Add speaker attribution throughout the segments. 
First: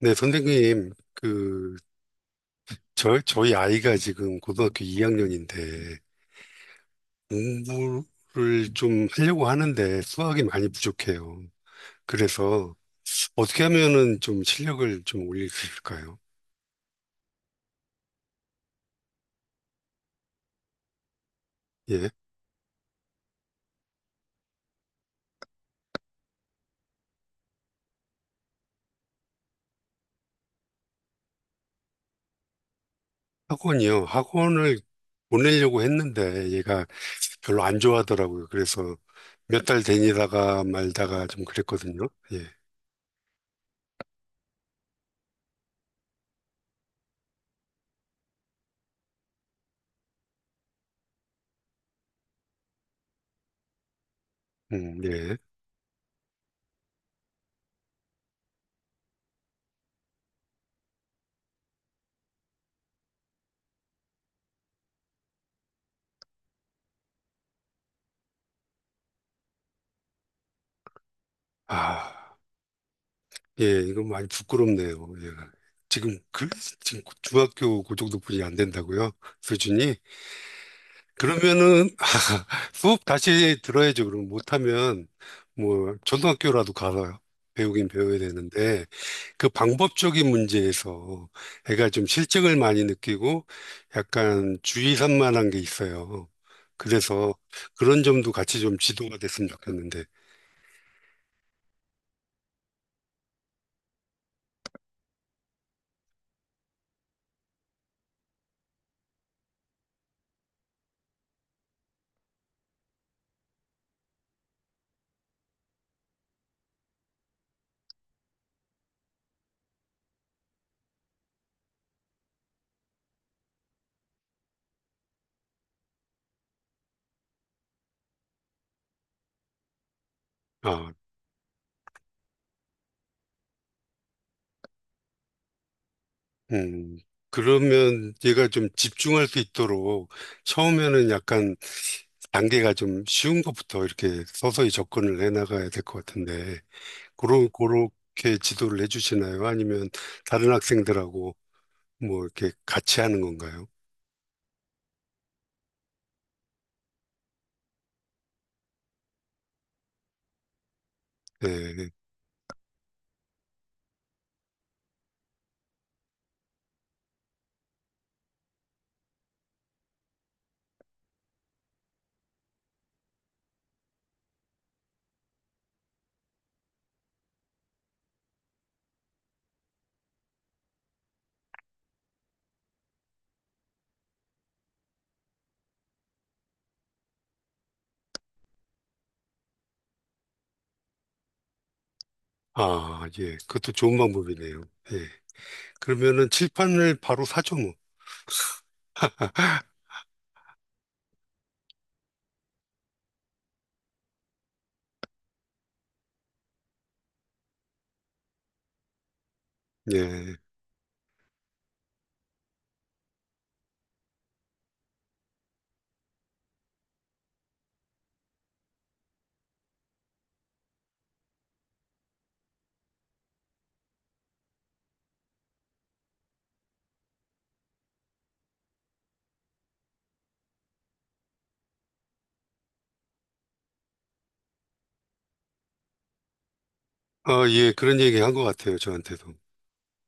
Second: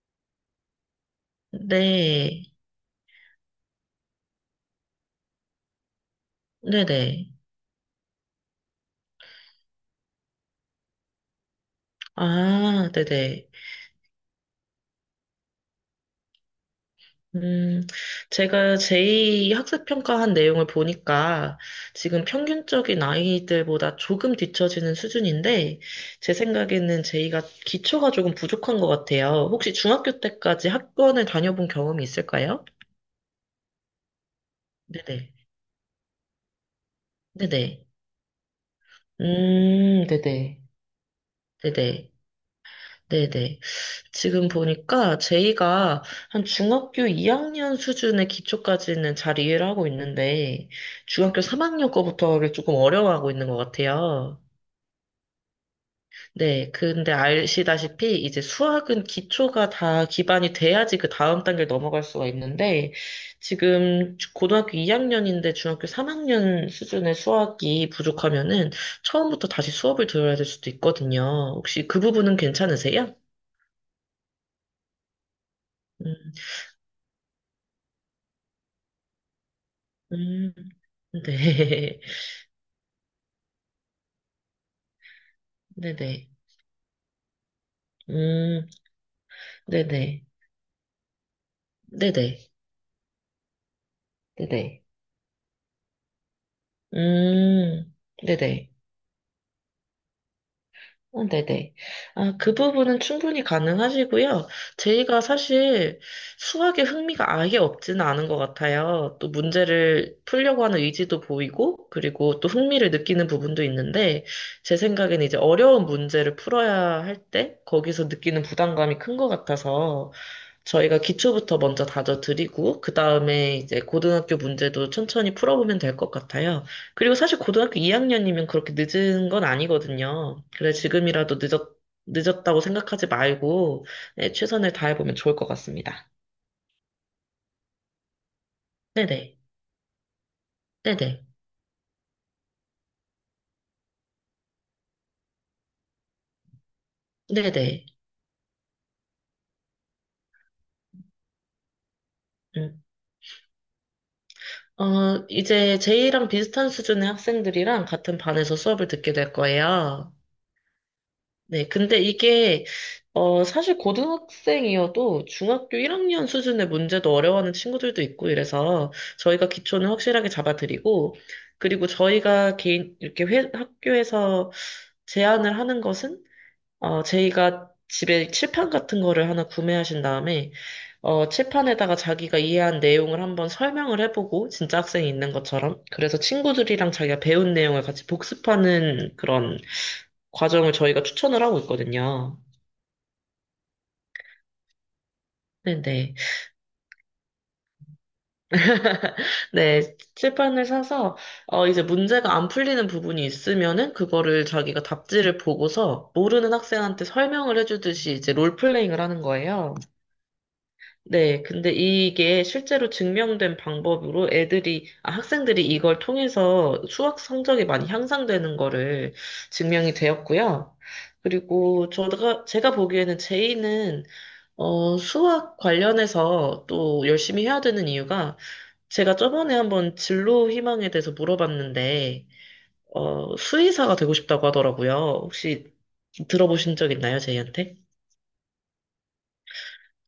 Speaker 1: 네, 선생님, 그,
Speaker 2: 네,
Speaker 1: 저, 저희 아이가 지금 고등학교 2학년인데,
Speaker 2: 네네.
Speaker 1: 공부를 좀 하려고 하는데 수학이 많이 부족해요. 그래서
Speaker 2: 아, 네네.
Speaker 1: 어떻게 하면은 좀 실력을 좀 올릴 수 있을까요?
Speaker 2: 음, 제가 제2학습평가한 내용을 보니까
Speaker 1: 예.
Speaker 2: 지금 평균적인 아이들보다 조금 뒤처지는 수준인데, 제 생각에는 제2가 기초가 조금 부족한 것 같아요. 혹시 중학교 때까지 학원을 다녀본 경험이 있을까요?
Speaker 1: 학원이요. 학원을
Speaker 2: 네네.
Speaker 1: 보내려고 했는데 얘가 별로 안
Speaker 2: 네네.
Speaker 1: 좋아하더라고요. 그래서 몇 달
Speaker 2: 네네.
Speaker 1: 다니다가 말다가 좀 그랬거든요.
Speaker 2: 네네.
Speaker 1: 예.
Speaker 2: 네네. 지금 보니까 제이가 한 중학교 2학년 수준의 기초까지는 잘 이해를 하고 있는데, 중학교 3학년 거부터 가 조금 어려워하고 있는 것 같아요.
Speaker 1: 예.
Speaker 2: 네, 근데 아시다시피 이제 수학은 기초가 다 기반이 돼야지 그 다음 단계를 넘어갈 수가 있는데, 지금 고등학교 2학년인데 중학교 3학년 수준의 수학이 부족하면은 처음부터 다시 수업을 들어야 될 수도 있거든요. 혹시 그
Speaker 1: 아.
Speaker 2: 부분은 괜찮으세요?
Speaker 1: 예, 이건 많이 부끄럽네요. 예. 지금
Speaker 2: 음.
Speaker 1: 그 지금 중학교 그 정도뿐이 안 된다고요? 수준이?
Speaker 2: 음,
Speaker 1: 그러면은
Speaker 2: 네.
Speaker 1: 수업 다시 들어야죠. 그럼 못하면 뭐
Speaker 2: 네네.
Speaker 1: 초등학교라도 가서 배우긴 배워야
Speaker 2: 음,
Speaker 1: 되는데 그
Speaker 2: 네네.
Speaker 1: 방법적인 문제에서 애가 좀
Speaker 2: 네네.
Speaker 1: 실증을 많이 느끼고 약간
Speaker 2: 네네.
Speaker 1: 주의 산만한 게 있어요. 그래서
Speaker 2: 음,
Speaker 1: 그런 점도 같이
Speaker 2: 네네.
Speaker 1: 좀 지도가 됐으면 좋겠는데.
Speaker 2: 네네. 아, 그 부분은 충분히 가능하시고요. 제이가 사실 수학에 흥미가 아예 없지는 않은 것 같아요. 또 문제를 풀려고 하는 의지도 보이고, 그리고 또 흥미를 느끼는 부분도 있는데, 제 생각는 이제 어려운 문제를 풀어야 할 때, 거기서 느끼는 부담감이 큰 것 같아서, 저희가 기초부터 먼저 다져드리고, 그 다음에 이제 고등학교 문제도 천천히 풀어보면 될 것 같아요. 그리고 사실 고등학교 2학년이면 그렇게 늦은 건 아니거든요. 그래,
Speaker 1: 아.
Speaker 2: 지금이라도 늦었다고 생각하지 말고, 네, 최선을 다해보면 좋을 것 같습니다.
Speaker 1: 음, 그러면 얘가 좀 집중할
Speaker 2: 네네.
Speaker 1: 수 있도록 처음에는
Speaker 2: 네네.
Speaker 1: 약간 단계가 좀 쉬운 것부터 이렇게 서서히 접근을 해 나가야 될 것 같은데, 그런,
Speaker 2: 네네.
Speaker 1: 그렇게 지도를 해 주시나요? 아니면 다른 학생들하고 뭐 이렇게
Speaker 2: 음.
Speaker 1: 같이 하는 건가요?
Speaker 2: 이제 제이랑 비슷한 수준의 학생들이랑 같은 반에서 수업을 듣게 될 거예요. 네,
Speaker 1: 네.
Speaker 2: 근데 이게, 사실 고등학생이어도 중학교 1학년 수준의 문제도 어려워하는 친구들도 있고 이래서 저희가 기초는 확실하게 잡아드리고, 그리고 저희가 개인, 이렇게 학교에서 제안을 하는 것은, 제이가 집에 칠판 같은 거를 하나 구매하신 다음에, 칠판에다가 자기가 이해한 내용을 한번 설명을 해보고, 진짜 학생이 있는 것처럼. 그래서 친구들이랑 자기가 배운 내용을 같이 복습하는 그런 과정을 저희가 추천을 하고 있거든요.
Speaker 1: 아, 예. 그것도 좋은 방법이네요. 예.
Speaker 2: 네네.
Speaker 1: 그러면은 칠판을 바로 사죠, 뭐.
Speaker 2: 네, 칠판을 사서, 이제 문제가 안 풀리는 부분이 있으면은, 그거를 자기가 답지를 보고서, 모르는 학생한테 설명을 해주듯이 이제 롤플레잉을 하는 거예요.
Speaker 1: 예.
Speaker 2: 네, 근데 이게 실제로 증명된 방법으로 애들이, 아, 학생들이 이걸 통해서 수학 성적이 많이 향상되는 거를 증명이 되었고요. 그리고 제가 보기에는 제이는, 수학 관련해서 또 열심히 해야 되는 이유가 제가 저번에 한번 진로 희망에 대해서 물어봤는데, 수의사가 되고 싶다고 하더라고요. 혹시 들어보신 적 있나요,
Speaker 1: 아, 예.
Speaker 2: 제이한테?
Speaker 1: 그런 얘기 한 것 같아요, 저한테도.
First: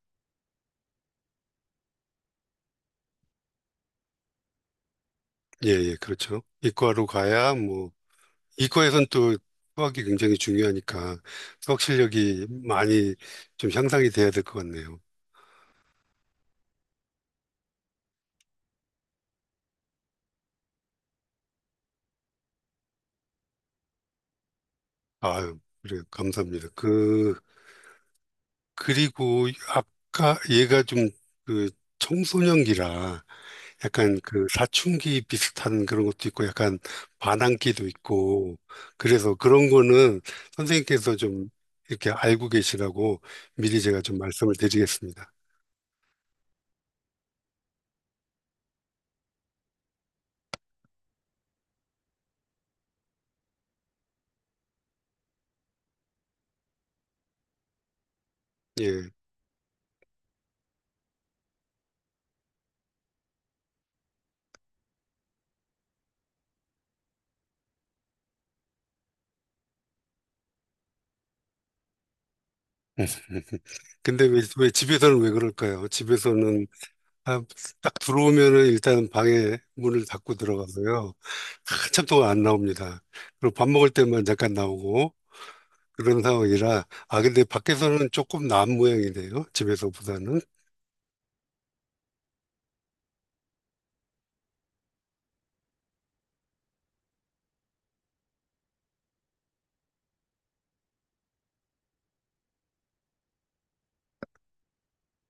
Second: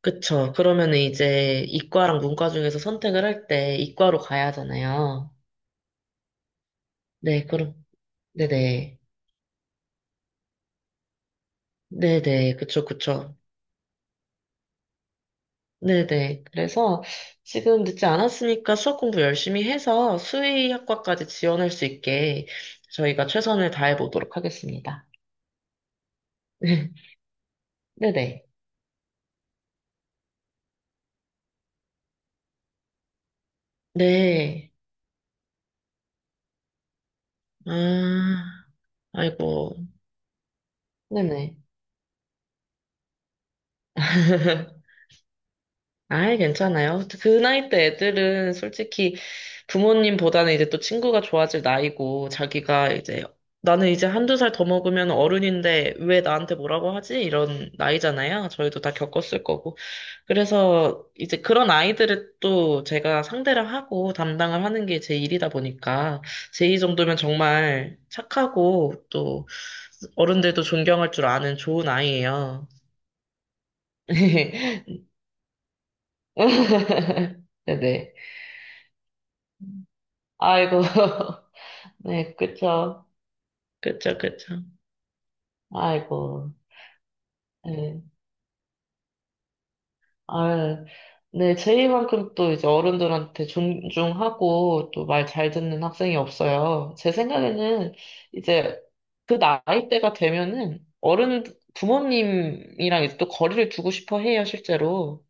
Speaker 2: 그쵸. 그러면은 이제 이과랑 문과 중에서 선택을 할 때 이과로 가야 하잖아요.
Speaker 1: 예, 예. 그렇죠. 이과로
Speaker 2: 네,
Speaker 1: 가야
Speaker 2: 그럼,
Speaker 1: 뭐
Speaker 2: 네네.
Speaker 1: 이과에선 또 수학이 굉장히 중요하니까 수학 실력이
Speaker 2: 네네. 그쵸,
Speaker 1: 많이
Speaker 2: 그쵸.
Speaker 1: 좀 향상이 돼야 될 것 같네요.
Speaker 2: 네네. 그래서 지금 늦지 않았으니까 수학 공부 열심히 해서 수의학과까지 지원할 수 있게 저희가 최선을 다해 보도록 하겠습니다.
Speaker 1: 아유, 그래, 감사합니다. 그,
Speaker 2: 네네.
Speaker 1: 그리고 아까 얘가 좀 그 청소년기라 약간 그
Speaker 2: 네.
Speaker 1: 사춘기 비슷한 그런 것도 있고 약간 반항기도 있고
Speaker 2: 아,
Speaker 1: 그래서 그런
Speaker 2: 아이고.
Speaker 1: 거는 선생님께서 좀
Speaker 2: 네네.
Speaker 1: 이렇게 알고 계시라고 미리 제가 좀 말씀을 드리겠습니다.
Speaker 2: 아이, 괜찮아요. 그 나이 때 애들은 솔직히 부모님보다는 이제 또 친구가 좋아질 나이고, 자기가 이제, 나는 이제 한두 살 더 먹으면 어른인데 왜 나한테 뭐라고 하지? 이런 나이잖아요. 저희도 다
Speaker 1: 예.
Speaker 2: 겪었을 거고. 그래서 이제 그런 아이들을 또 제가 상대를 하고 담당을 하는 게 제 일이다 보니까, 제이 정도면 정말 착하고, 또 어른들도 존경할 줄 아는 좋은 아이예요.
Speaker 1: 근데 왜 집에서는 왜 그럴까요? 집에서는 아, 딱
Speaker 2: 네네.
Speaker 1: 들어오면은 일단 방에 문을 닫고
Speaker 2: 아이고.
Speaker 1: 들어가고요. 한참 동안
Speaker 2: 네,
Speaker 1: 안 나옵니다.
Speaker 2: 그쵸.
Speaker 1: 그리고 밥 먹을
Speaker 2: 그쵸,
Speaker 1: 때만 잠깐
Speaker 2: 그쵸.
Speaker 1: 나오고 그런
Speaker 2: 아이고.
Speaker 1: 상황이라 아 근데
Speaker 2: 네.
Speaker 1: 밖에서는 조금 나은 모양이네요. 집에서보다는.
Speaker 2: 아, 네, 제이만큼 또 이제 어른들한테 존중하고 또 말 잘 듣는 학생이 없어요. 제 생각에는 이제 그 나이대가 되면은 어른, 부모님이랑 이제 또 거리를 두고 싶어 해요, 실제로.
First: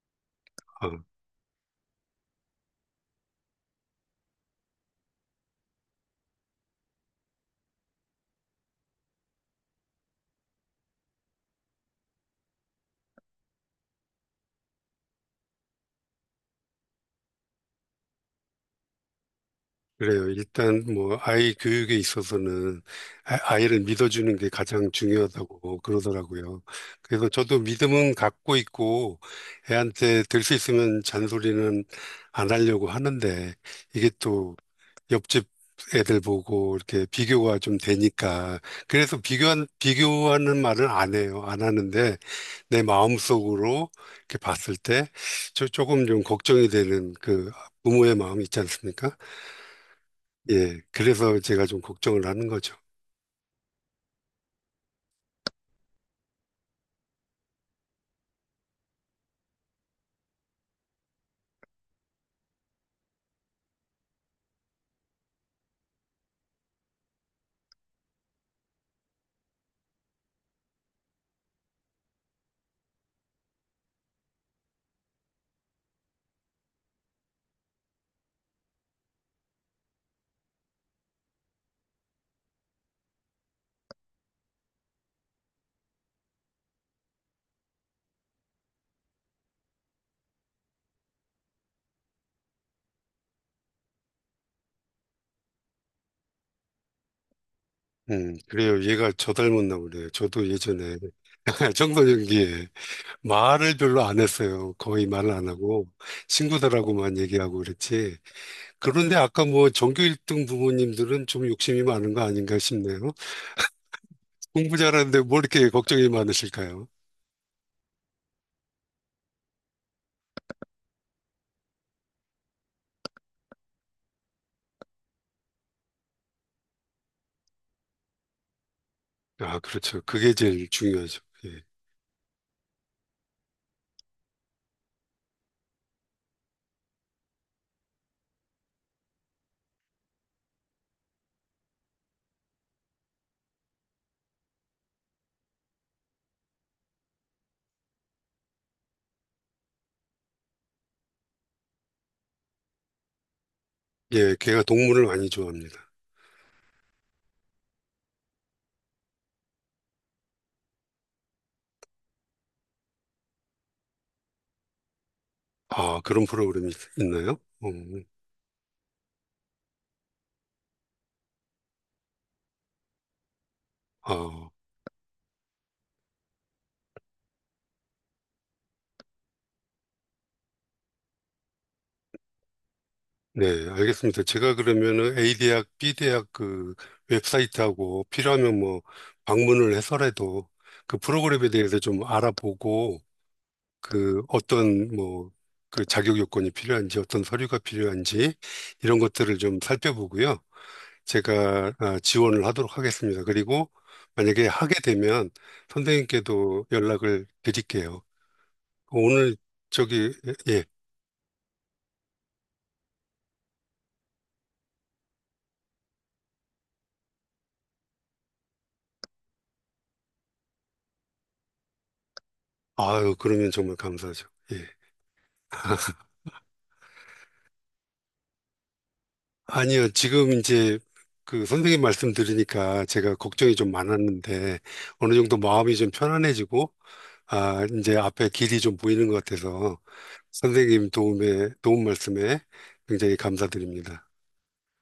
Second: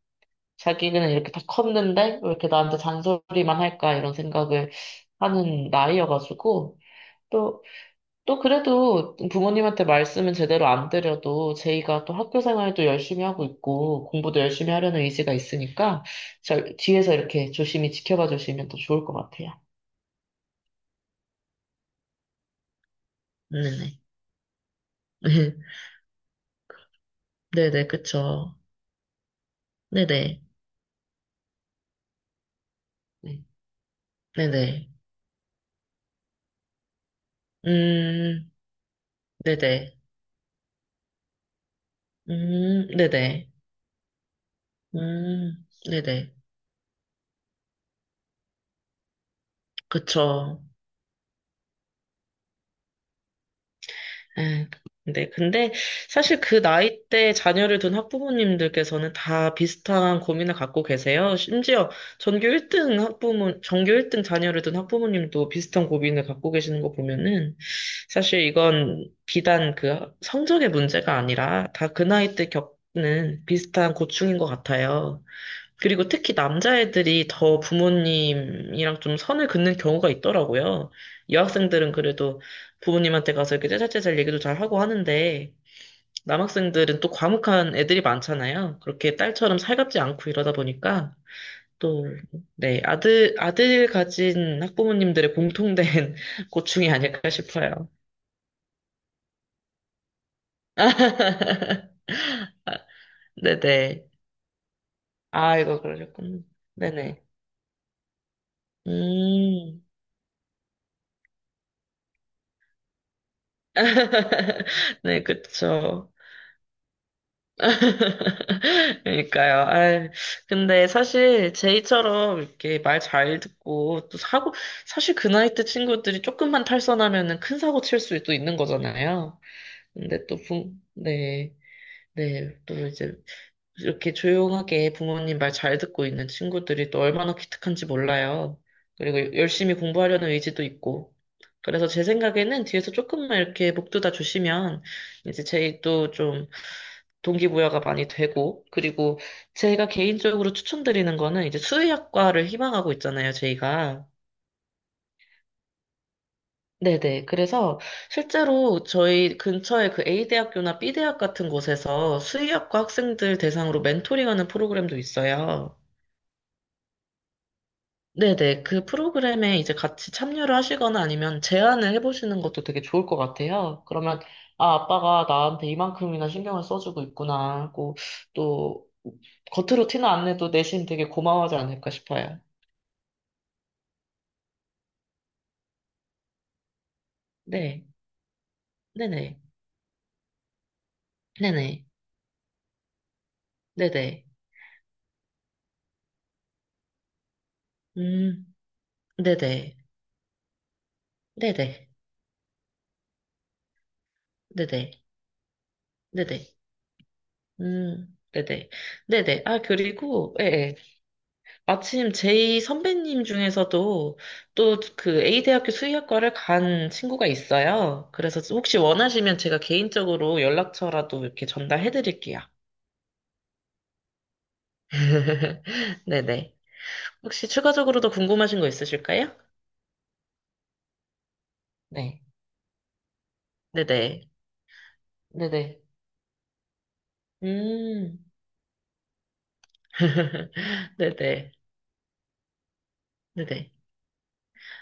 Speaker 1: 어,
Speaker 2: 자기는 이렇게 다 컸는데 왜 이렇게 나한테 잔소리만 할까 이런 생각을 하는 나이여가지고. 또 그래도 부모님한테 말씀은 제대로 안 드려도 제이가 또 학교 생활도 열심히 하고 있고 공부도 열심히 하려는 의지가 있으니까 저 뒤에서 이렇게 조심히 지켜봐 주시면 더 좋을 것 같아요.
Speaker 1: 그래요. 일단 뭐 아이 교육에 있어서는 아이를
Speaker 2: 네네.
Speaker 1: 믿어주는 게 가장 중요하다고 그러더라고요. 그래서 저도
Speaker 2: 네네,
Speaker 1: 믿음은
Speaker 2: 그쵸.
Speaker 1: 갖고 있고 애한테
Speaker 2: 네네.
Speaker 1: 될 수 있으면 잔소리는 안 하려고
Speaker 2: 네.
Speaker 1: 하는데 이게 또
Speaker 2: 네네.
Speaker 1: 옆집 애들 보고 이렇게 비교가 좀
Speaker 2: 음,
Speaker 1: 되니까 그래서 비교한
Speaker 2: 네네.
Speaker 1: 비교하는 말을 안 해요. 안 하는데 내
Speaker 2: 네네.
Speaker 1: 마음속으로 이렇게 봤을 때 저, 조금 좀
Speaker 2: 네네.
Speaker 1: 걱정이 되는 그 부모의 마음이 있지 않습니까?
Speaker 2: 그쵸.
Speaker 1: 예. 그래서 제가 좀 걱정을 하는 거죠.
Speaker 2: 예, 네, 근데 사실 그 나이 대 자녀를 둔 학부모님들께서는 다 비슷한 고민을 갖고 계세요. 심지어 전교 1등 학부모, 전교 1등 자녀를 둔 학부모님도 비슷한 고민을 갖고 계시는 거 보면은 사실 이건 비단 그 성적의 문제가 아니라 다 그 나이 때 겪는 비슷한 고충인 것 같아요. 그리고 특히 남자애들이 더 부모님이랑 좀 선을 긋는 경우가 있더라고요. 여학생들은 그래도 부모님한테 가서 이렇게 째잘째잘 얘기도 잘 하고 하는데, 남학생들은 또 과묵한 애들이 많잖아요. 그렇게 딸처럼 살갑지 않고 이러다 보니까, 또, 네, 아들 가진 학부모님들의 공통된 고충이 아닐까 싶어요.
Speaker 1: 그래요. 얘가 저 닮았나 보네요. 저도 예전에 청소년기에 말을 별로
Speaker 2: 네네.
Speaker 1: 안 했어요. 거의 말을 안
Speaker 2: 아, 이거
Speaker 1: 하고
Speaker 2: 그러셨군.
Speaker 1: 친구들하고만
Speaker 2: 네네.
Speaker 1: 얘기하고 그랬지. 그런데 아까 뭐
Speaker 2: 음,
Speaker 1: 전교 1등 부모님들은 좀 욕심이 많은 거 아닌가 싶네요. 공부 잘하는데
Speaker 2: 네,
Speaker 1: 뭐 이렇게 걱정이
Speaker 2: 그쵸.
Speaker 1: 많으실까요?
Speaker 2: 그러니까요. 아, 근데 사실 제이처럼 이렇게 말 잘 듣고 또 사고 사실 그 나이 때 친구들이 조금만 탈선하면은 큰 사고 칠 수도 있는 거잖아요.
Speaker 1: 아, 그렇죠.
Speaker 2: 근데
Speaker 1: 그게
Speaker 2: 또
Speaker 1: 제일 중요하죠.
Speaker 2: 네,
Speaker 1: 예.
Speaker 2: 네, 또 이제 이렇게 조용하게 부모님 말 잘 듣고 있는 친구들이 또 얼마나 기특한지 몰라요. 그리고 열심히 공부하려는 의지도 있고. 그래서 제 생각에는 뒤에서 조금만 이렇게 목 두다 주시면 이제 제이 또좀 동기부여가 많이 되고, 그리고 제가 개인적으로 추천드리는 거는 이제 수의학과를 희망하고 있잖아요, 저희가.
Speaker 1: 예, 걔가 동물을 많이 좋아합니다.
Speaker 2: 네네. 그래서 실제로 저희 근처에 그 A대학교나 B대학 같은 곳에서 수의학과 학생들 대상으로 멘토링하는 프로그램도 있어요.
Speaker 1: 아, 그런 프로그램이 있나요? 음,
Speaker 2: 네네. 그 프로그램에 이제 같이 참여를 하시거나 아니면 제안을 해보시는 것도 되게 좋을 것 같아요. 그러면,
Speaker 1: 아,
Speaker 2: 아, 아빠가 나한테 이만큼이나 신경을 써주고 있구나 하고, 또, 겉으로 티는 안 내도 내심 되게 고마워하지 않을까 싶어요.
Speaker 1: 네, 알겠습니다. 제가 그러면은 A 대학, B 대학 그
Speaker 2: 네.
Speaker 1: 웹사이트하고 필요하면 뭐
Speaker 2: 네네.
Speaker 1: 방문을 해서라도 그 프로그램에 대해서
Speaker 2: 네네.
Speaker 1: 좀 알아보고 그
Speaker 2: 네네.
Speaker 1: 어떤 뭐 그 자격 요건이 필요한지 어떤 서류가 필요한지
Speaker 2: 음,
Speaker 1: 이런 것들을 좀
Speaker 2: 네네.
Speaker 1: 살펴보고요. 제가
Speaker 2: 네네.
Speaker 1: 아, 지원을 하도록 하겠습니다. 그리고 만약에 하게
Speaker 2: 네네.
Speaker 1: 되면
Speaker 2: 네네.
Speaker 1: 선생님께도 연락을 드릴게요.
Speaker 2: 네네.
Speaker 1: 오늘
Speaker 2: 네네. 아,
Speaker 1: 저기
Speaker 2: 그리고, 예,
Speaker 1: 예. 예.
Speaker 2: 예. 마침 제이 선배님 중에서도 또 그 A대학교 수의학과를 간 친구가 있어요. 그래서 혹시 원하시면 제가 개인적으로 연락처라도 이렇게 전달해 드릴게요.
Speaker 1: 아유, 그러면 정말 감사하죠. 예.
Speaker 2: 네네. 혹시 추가적으로 더 궁금하신 거 있으실까요?
Speaker 1: 아니요, 지금 이제 그 선생님 말씀
Speaker 2: 네.
Speaker 1: 들으니까 제가 걱정이 좀
Speaker 2: 네네.
Speaker 1: 많았는데 어느 정도 마음이
Speaker 2: 네네.
Speaker 1: 좀 편안해지고 아, 이제
Speaker 2: 음.
Speaker 1: 앞에 길이 좀 보이는 것 같아서 선생님 도움에,
Speaker 2: 네네.
Speaker 1: 도움 말씀에 굉장히
Speaker 2: 네네.
Speaker 1: 감사드립니다.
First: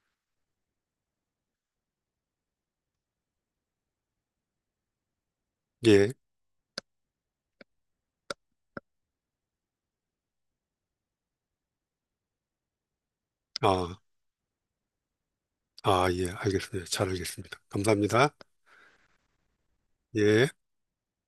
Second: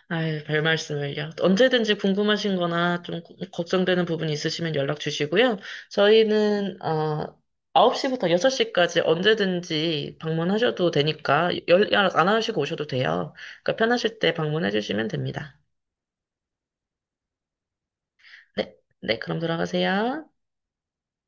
Speaker 2: 아이, 별 말씀을요. 언제든지 궁금하신 거나 좀 걱정되는 부분이 있으시면 연락 주시고요.
Speaker 1: 예,
Speaker 2: 저희는, 9시부터 6시까지 언제든지 방문하셔도 되니까 연락 안 하시고 오셔도 돼요. 그러니까
Speaker 1: 아,
Speaker 2: 편하실 때 방문해 주시면 됩니다.
Speaker 1: 아, 예, 알겠습니다. 잘 알겠습니다. 감사합니다.
Speaker 2: 네, 네, 그럼 들어가세요.
Speaker 1: 예.